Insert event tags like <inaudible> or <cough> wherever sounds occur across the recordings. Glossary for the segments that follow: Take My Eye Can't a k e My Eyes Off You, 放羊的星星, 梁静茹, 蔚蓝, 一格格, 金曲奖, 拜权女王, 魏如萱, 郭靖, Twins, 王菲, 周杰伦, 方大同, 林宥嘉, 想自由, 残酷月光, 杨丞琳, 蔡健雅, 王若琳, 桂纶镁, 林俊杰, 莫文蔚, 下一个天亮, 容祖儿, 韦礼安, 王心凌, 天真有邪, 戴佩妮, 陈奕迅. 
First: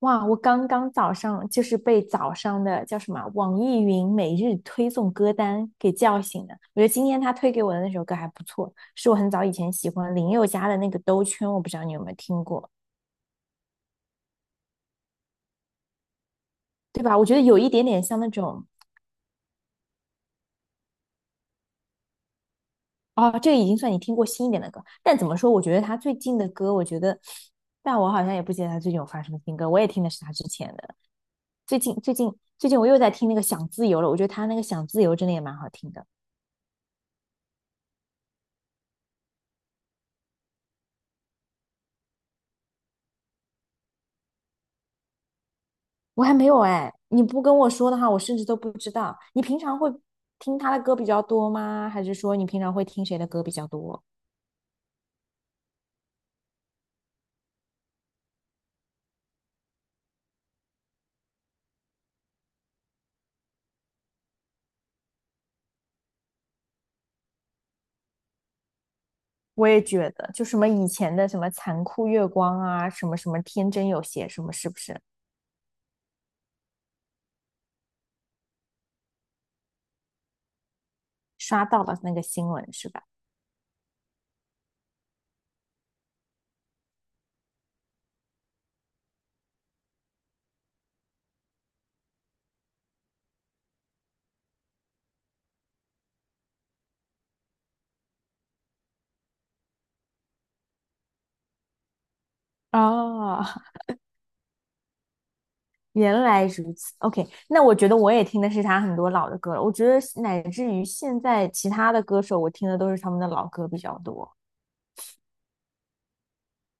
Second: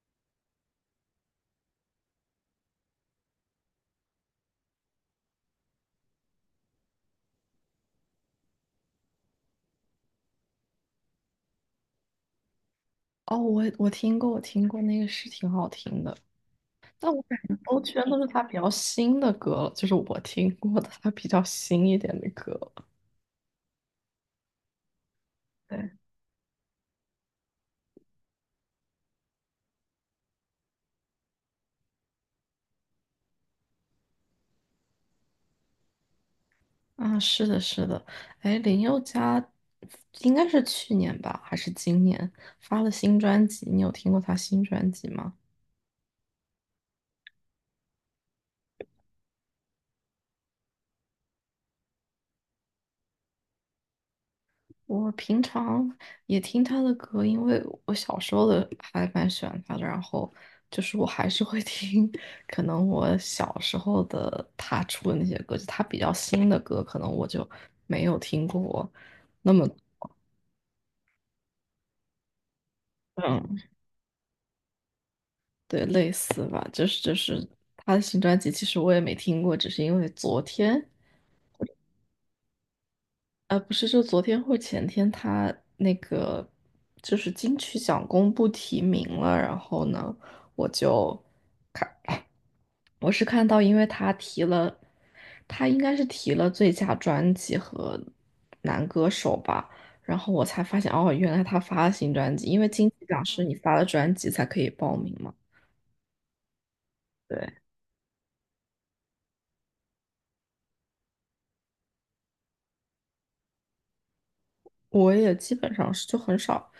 哇，我刚刚早上就是被早上的叫什么啊网易云每日推送歌单给叫醒的。我觉得今天他推给我的那首歌还不错，是我很早以前喜欢林宥嘉的那个《兜圈》，我不知道你有没有听过，哦，我听过，我听过那个是挺好听的。对但吧？我我觉感得觉有一都点点全都像是那他比种。较新的歌了，就是我听过的他比较新一点的歌了。哦，这个已经算你听过新一点的歌。但怎么说，我觉得对。他最近的歌，我觉得，但我好像也不记得他最近有发什么新歌，我也听的是他之前的。最近我又在听那个《想自由》了，我觉得他那个《想自由》真的也蛮好听的。啊，是的，是的。哎，林宥嘉应该是去年吧，还是今年发了新专辑？你有听过他新专辑吗？我还没有哎，你不跟我说的话，我甚至都不知道。你平常会听他的歌比较多吗？还是说你平常会听谁的歌比较多？我平常也听他的歌，因为我小时候的还蛮喜欢他的，然后就是我还是会 <laughs> 听，可能我小时候的他出的那些歌，就他比较新的歌，可能我就没有听过那么 我也觉 <laughs>，得，就什么以前的什么残酷月光啊，什么什么嗯，天真有邪，什么是不是对，类似吧，就是他的新专辑，其实我也没听过，只是因为昨天。刷到了那个新闻是吧？不是，就昨天或前天，他那个就是金曲奖公布提名了，然后呢，我就看，我是看到，因为他提了，他应该是提了最佳专辑和男歌手吧。然后我才发现，哦，原来他发了新专辑，因为金曲奖是哦，你发 <laughs> 了专辑才可以报名嘛。原来如此，OK，对。那我觉得我也听的是他很多老的歌了。我觉得乃至于现在其他的歌手，我听的都是他们的老歌比较多。我也基本上是就很少，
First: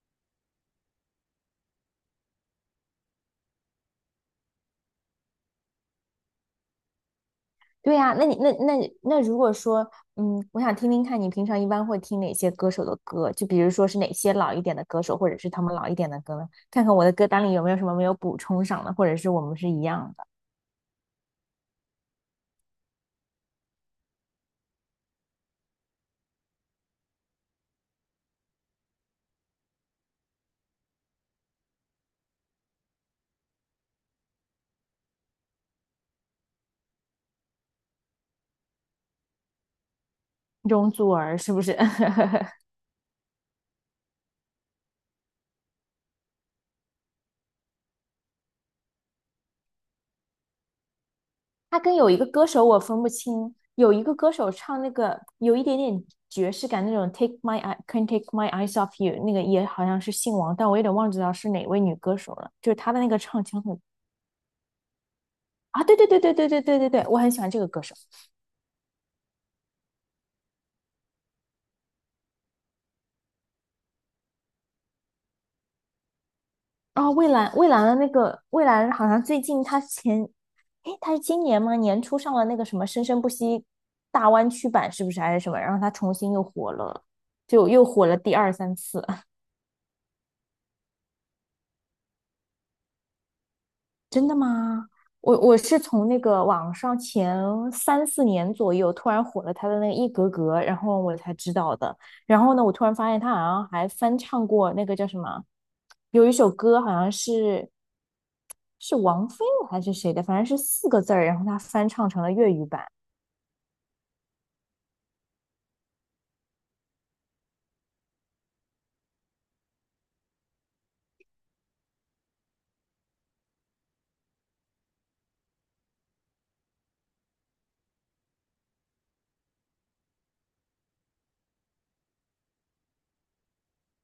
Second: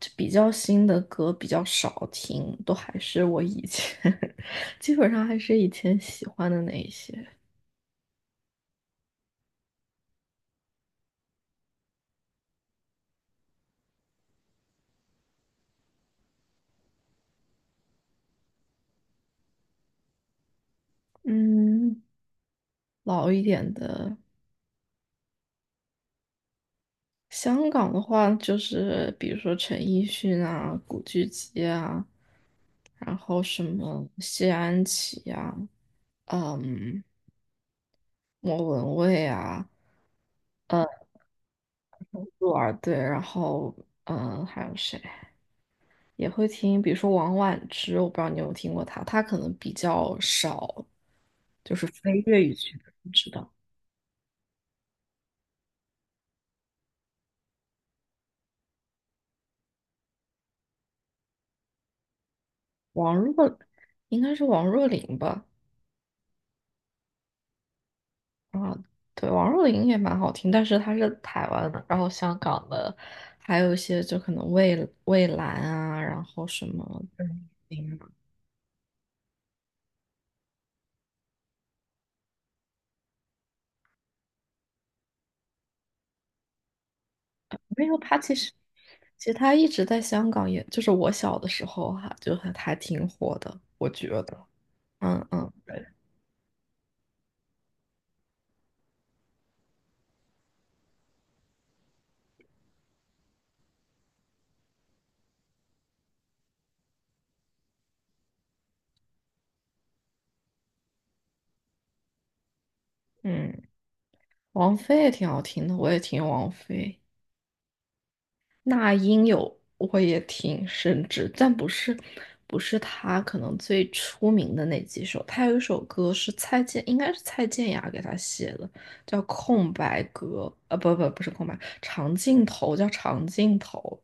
就比较新的歌比较少听，都还是我以前，<laughs> 基本上还是以前喜欢的那一些。对呀，那你那那那如果说，我想听听看你平常一般会听哪些歌手的歌，就比如说是哪些老一点的歌手，或者是他们老一点的歌呢？看看我的歌单里有没有什么没有补充上的，或者是我们是一样的。嗯，老一点的香港的话，就是比如说陈奕迅啊、古巨基啊，然后什么谢安琪啊，嗯，莫文蔚啊。嗯，容祖儿是不是？<laughs> 鹿儿对。然后还有谁？也会听，比如说王菀之，我不知道你有没有听过她，她可能比较少，就她是跟有非一个粤歌语手区我的分不不知道。清，有一个歌手唱那个有一点点爵士感那种《Take My Eye Can't a k e My Eyes Off You》，那个也好像是姓王，但我有点忘记了是哪位女歌手了。就是她的那王个唱若腔很应该是王若琳吧？啊，对对对对对对对对对，我很喜欢这个歌手。啊，对，王若琳也蛮好听，但是她是台湾的。然后香港的，还有一些就可能蔚蓝啊，然后什么哦，的。蔚蓝，蔚蓝的那个蔚蓝，好像最近他前，诶，他是今年吗？年初上了那个什么《生生不息》大湾区版，是不是还是什么？然后他重新又火了，就又没有，火她了其第实二三次。其实她一直在香港也，就是我小的时候哈、就还挺火的，我觉真的得。吗？嗯我嗯。我是对。从那个网上前三四年左右突然火了他的那个一格格，然后我才知道的。然后呢，我突然发现他好像还翻唱过那个叫什么，有一首歌好像是是王菲的还是谁的，反正是四个字儿，然后他翻唱成了粤语版。嗯。王菲也挺好听的，我也听王菲。那英有我也挺甚至，但不是她可能最出名的那几首。她有一首歌是蔡健，应该是蔡健雅给她写的，叫《空白格》。呃，不是空白，长镜头叫长镜头。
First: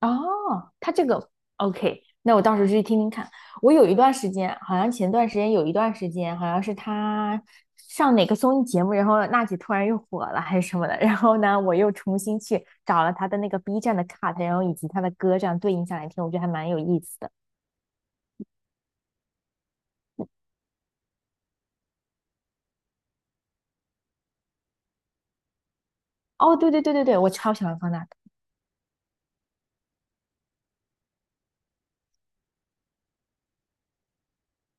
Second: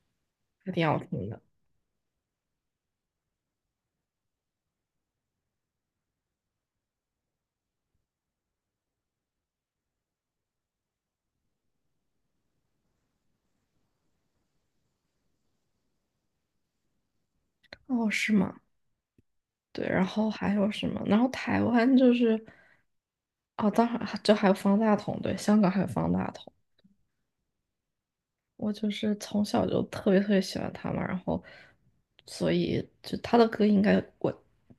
哦，还挺他好这听个 的。OK，那我到时候去听听看。我有一段时间，好像前段时间有一段时间，好像是他上哪个综艺节目，然后娜姐突然又火了还是什么的，然后呢，我又重新去找了他的那个 B 站的 cut，然后以及他的歌这样对应下来听，我觉得还蛮有意思的。哦，是吗？对，然后还有什么？然后台湾就是，哦，当然就还有方大同。对，香港还有方大同。哦，对对对对对，我超喜欢方大同。我就是从小就特别特别喜欢他嘛，然后所以就他的歌应该我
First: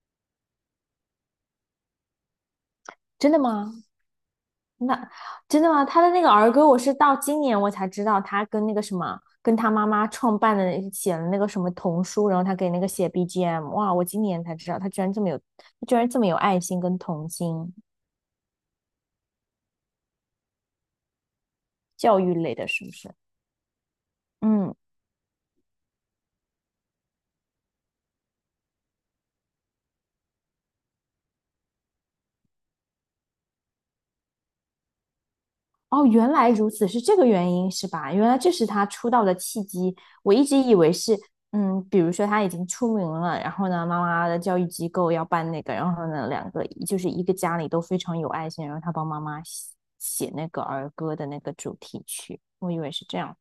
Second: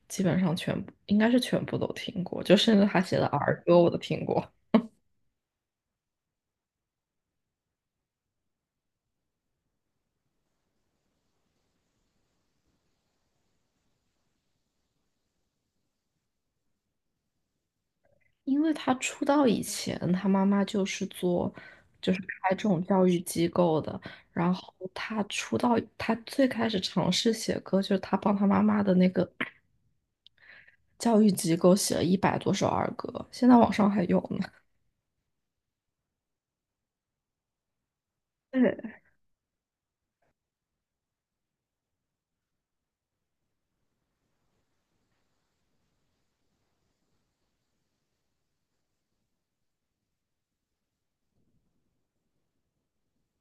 基本上全部应该是全部都听过，就甚至他写的真的儿吗？歌我都听过。那真的吗？他的那个儿歌，我是到今年我才知道，他跟那个什么，跟他妈妈创办的写了那个什么童书，然后他给那个写 BGM。哇，我今年才知道，他居然这么有，他居然这么有爱心跟童心因为他出道以前，他妈妈就是教育开类这的，种是不教是？育机构的。然后嗯。他出道，他最开始尝试写歌，就是他帮他妈妈的那个教育机构写了100多首儿歌，现在网上还有呢。<laughs> 哦，原来如此，是这个原因是吧？原来这是他对，出道的契机。我一直以为是，嗯，比如说他已经出名了，然后呢，妈妈的教育机构要办那个，然后呢，两个就是一个家里都非常有爱心，然后他帮妈妈写那个儿歌的那个主题曲，我以为是这样。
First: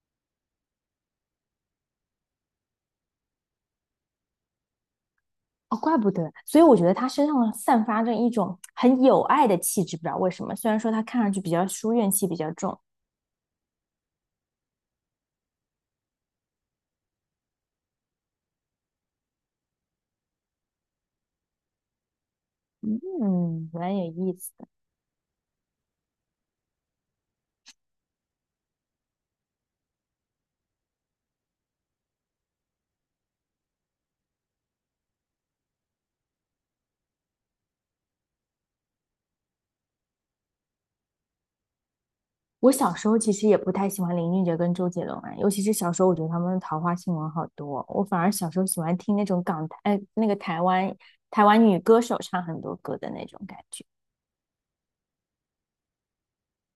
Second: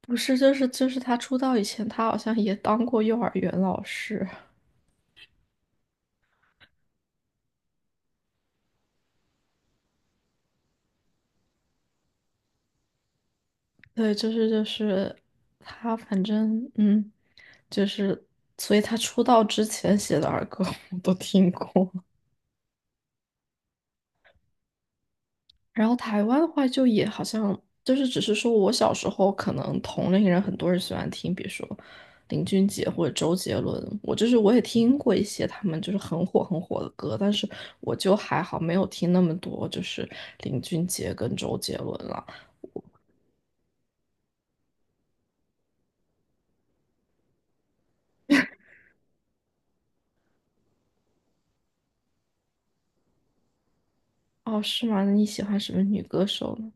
不是，就是他出道以前，他好像也当过幼儿园老师。哦，怪不得。所以我觉得他身上散发着一种很有爱的气质，不知道为什么。虽然说他看上去比较书怨气比较重，<laughs> 对，就是他，反正就是所以他出道之前写的儿歌 <laughs> 我都听过。嗯，蛮有意思。然后台湾的话，就也好像就是只是说我小时候可能同龄人很多人喜欢听，比如说林俊杰或者周杰伦。我就是我也听过一些他们就是很火很火的歌，但是我就还好没有听那么多，就是林俊杰跟周杰伦了。我小时候其实也不太喜欢林俊杰跟周杰伦啊，尤其是小时候，我觉得他们的桃花新闻好多。我反而小时候喜欢听那种港台，那个台湾女歌手唱很多歌的那种感觉。哦，是吗？那你喜欢什么女歌手呢？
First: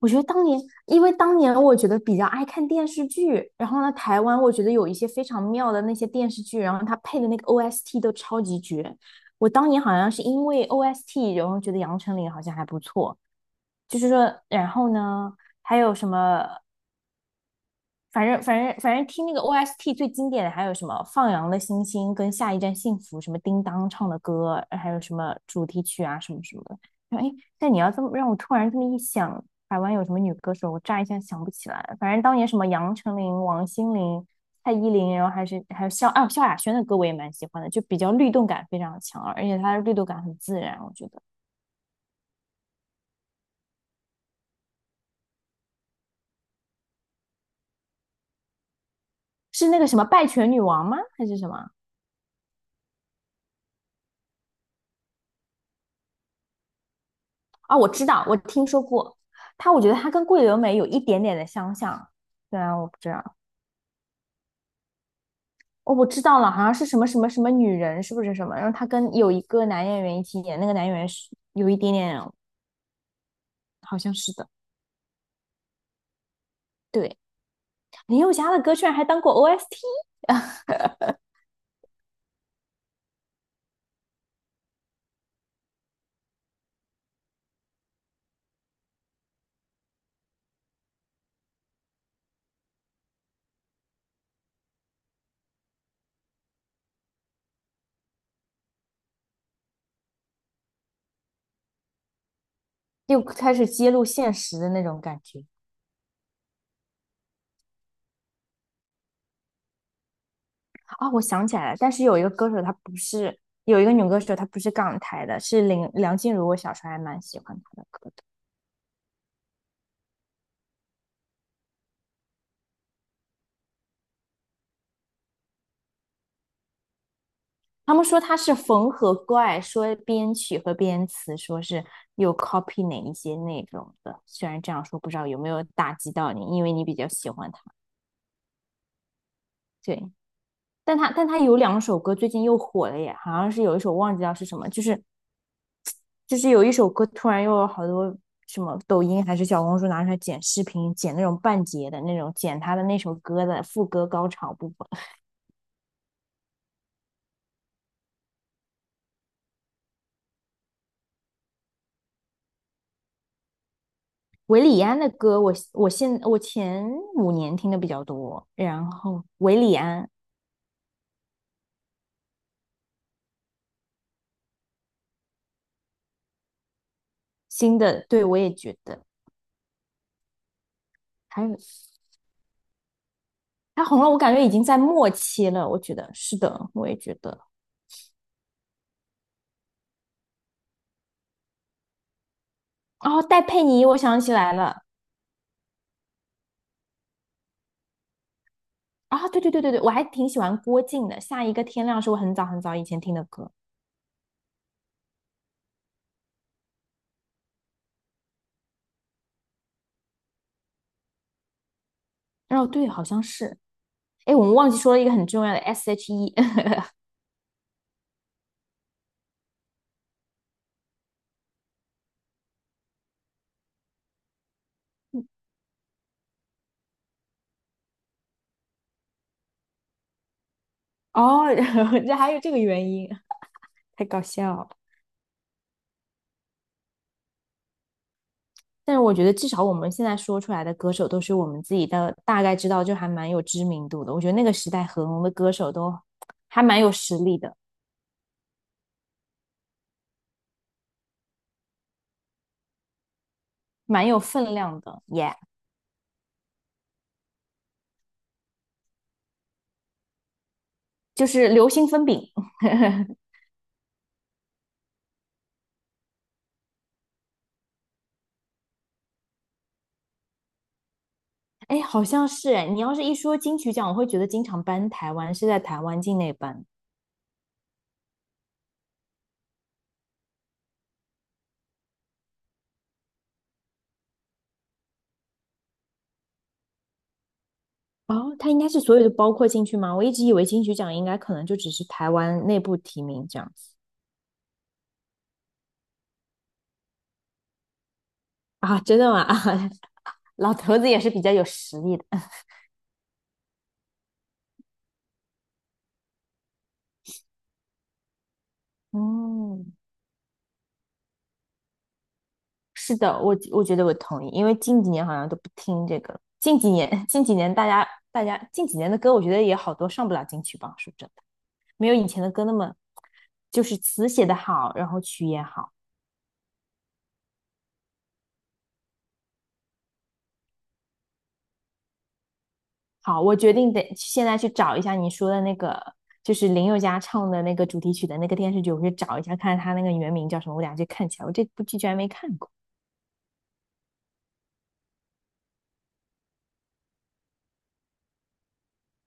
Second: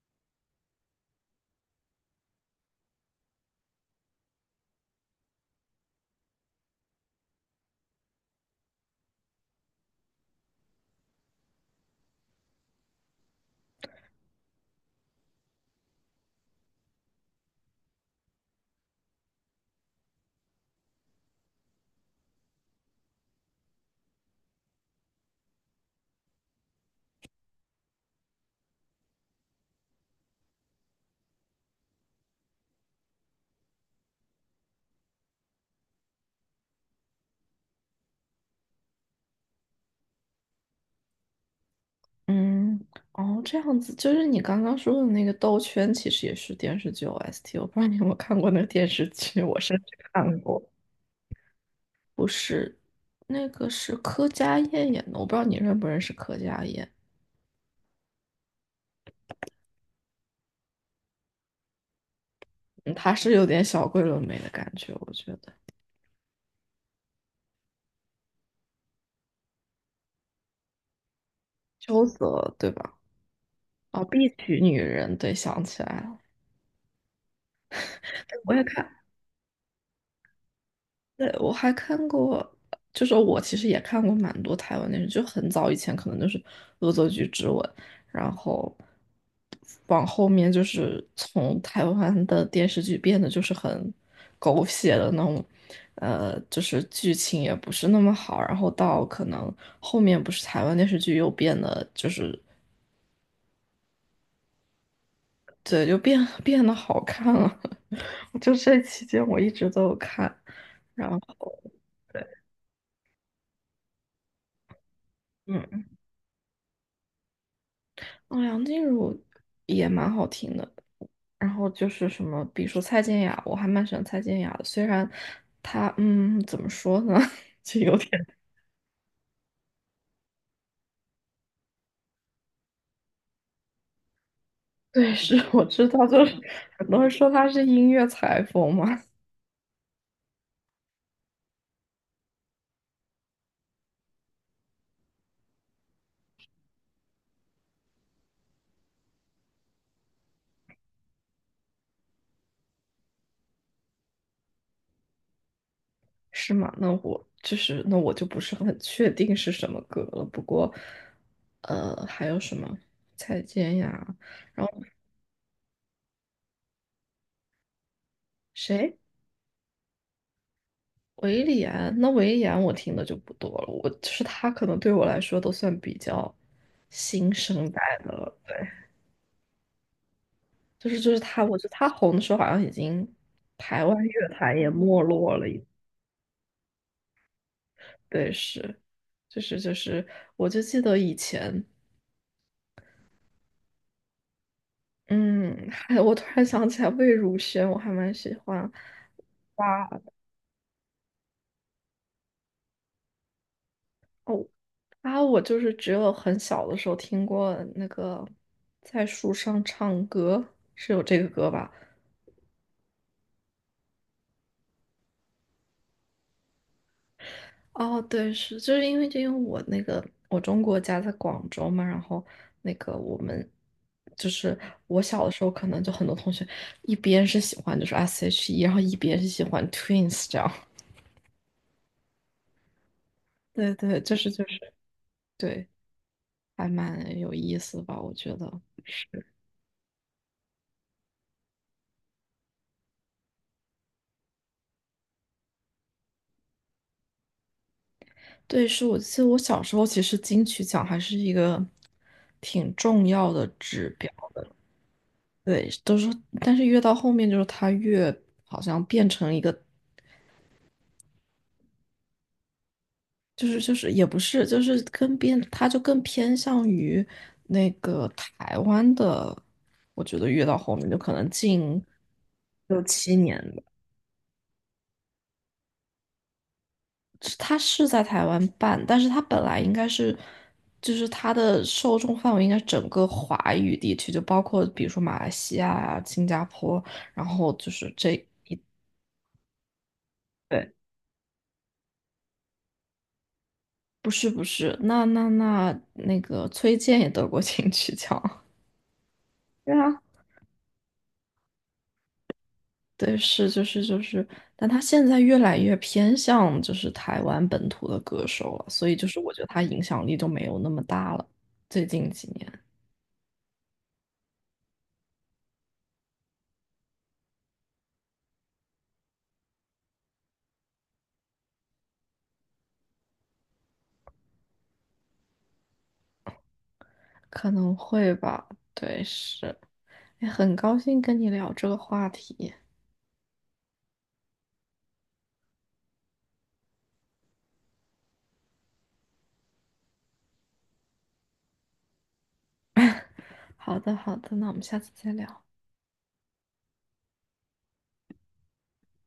我觉得当年，因为当年我觉得比较爱看电视剧，然后呢，台湾我觉得有一些非常妙的那些电视剧，然后它配的那个 OST 都超级绝。我当年好像是因为 OST，然后觉得杨丞琳好像还不错，就是说，然后呢，还有什么？反正听那个 OST 最经典的还有什么《放羊的星星》跟《下一站幸福》，什么叮当唱的歌，还有什么主题曲啊什么什么的。哎，但你要这么让我突然这么一想，台湾有什么女歌手，我乍一下想不起来。反正当年什么杨丞琳、王心凌、蔡依林，然后还是还有萧啊萧亚轩的歌，我也蛮喜欢的，就比较律动感非常强，而且她的律动感很自然，我觉得嗯。哦，这样子，就是你刚刚说的那个《兜圈》，其实也是电视剧 OST。我不知道你有没有看过那个电视剧，我是甚那至个什么《拜看权女过。王》吗？还是什么？不是，那个是柯佳燕演的，我不知道你认不认识柯佳燕。啊，我知道，我听说过它，我觉得它跟桂纶镁有一点点的相像。对啊，我嗯，不知她是道，有点小桂纶镁的感觉，我觉得。哦，我知道了，好像是什么什么什么女人，是不是什么？然后她跟有一个男演员一起演，那个男演员是有一点邱点，泽，对吧？好哦，像《碧是的。曲女人》，对，想起来了。对，林宥嘉我也的歌看，居然还当过 OST，对，我还看过，就是我其实也看过蛮多台湾电视剧，就很早以前可能就是《恶作剧之吻》，然后往后面就是从台湾的电视剧变得就是很狗血的那种，呃，就是剧情也不是那么好。然后到可能后面不是台湾电视剧又变得就是又开始揭露现实的那种感觉对，就变得好看了，<laughs> 就这期间我一直都有看，然啊！我想起后。来了，但是有一对。个歌手，她不是有一个女歌手，她不是港台的，是嗯。林梁静茹，我小时候还蛮喜欢她的歌。的。哦，梁静茹也蛮好听的。然后就是什么，比如说蔡健雅，我还蛮喜欢蔡健雅的。虽然她，怎么说呢，<laughs> 就他有们点 说他是缝合怪，说编曲和编词，说是又 copy 哪一些内容的。虽然这样 <laughs> 说，不对，知道是有没有我知打道，击就到是你，因为你很比多较人说喜她欢他。是音乐裁缝嘛。对，但他有两首歌最近又火了耶，好像是有一首忘记掉是什么，就是有一首歌突然又有好多什么抖音还是小红书拿出来剪视频，剪那种半截的那种，剪他的那首歌的副歌高潮部分。是吗？那我就是那我就不是很确定是什么歌了。不过，还有什么蔡健雅，韦然后礼安的歌我，我前5年听的比较多，然谁？后韦礼安维里安，那维里安我听的就不多了，我就是他可能对我来说都算比较新生新代的，的对，了。我也对，觉得，就是还他，我有觉得他红的时候好像已经台他湾红了，我乐感觉已坛经也在没末落了期一，了，我觉得是的，我也觉得。对，是，就是，我就记得以前，哦，戴佩妮，我想起来了，嗯，还我突然想起来魏如萱，我还蛮喜欢。啊、对对对对对，哇我还挺喜欢郭靖的，《下一个天亮》是我很早很早以前听的歌，哦。啊，我就是只有很小的时候听过那个在树上唱歌，是有这个歌吧？哦，对，好像是，哎，我们忘记说了一个很重要的 S.H.E，<laughs> 哦，对，是，就是因为我那个我中国家在广州嘛，然后那个我们就是我小的时候，可能就很多同学一边是喜欢就是 S.H.E,然后一边是喜欢 Twins 这样。<laughs> 哦，然后这还有这个原因，对对，太就搞是就笑了。是对，还蛮有意思吧，我觉得。但是我觉得至少我们现在说出来的歌手都是我们自己的大概知道，就还蛮有知名度的。我觉得那个时代很红的歌手都还蛮有实力的。对，是我记得我小时候其实金曲奖还是一个挺重要的指蛮标。有分量的耶对，都是。但是越到后面就是它越好像变成一个就是流星分饼。<laughs> 就是也不是，就是更偏，他就更偏向于那个台湾的。我觉得越到后面就可能哎，近好像是哎，你六要是七一说年金了，曲奖，我会觉得经常颁台湾是在台湾境内颁。它是在台湾办，但是他本来应该是，就是他的受众范围应该是整个华语地区，就包括比如说马来西亚啊、新加坡，然后就是这，哦，它应该是所有的包括进去吗？我一直以为金对，曲奖应该可能就只是台湾内部提名这样子不是，那个崔健也得过 <laughs> 金曲奖。啊，真的吗？<laughs> <laughs> 啊，对啊。老头子也是比较有实力的。对，是就是，但他现在越来越偏向就是台湾本土的歌手了，所以就是我觉得他嗯，影响力就没有那么大了。最近几年是的，我觉得我同意，因为近几年好像都不听这个了近几年 <laughs> 近几年大家近几年的歌，我觉得也好多上不了金曲榜，是真的。没有以前的歌那么，就是词写的好，然后曲也好。可能会吧，对，是，哎，很高兴跟你聊这个话题。好，我决定得现在去找一下你说的那个，就是林宥嘉唱的那个主题曲的那个电视剧，我去找一下，看看他那个原名叫什么，我俩就看起来。我这部剧居然没看过。<laughs> 好的，好的，那我们下次再聊。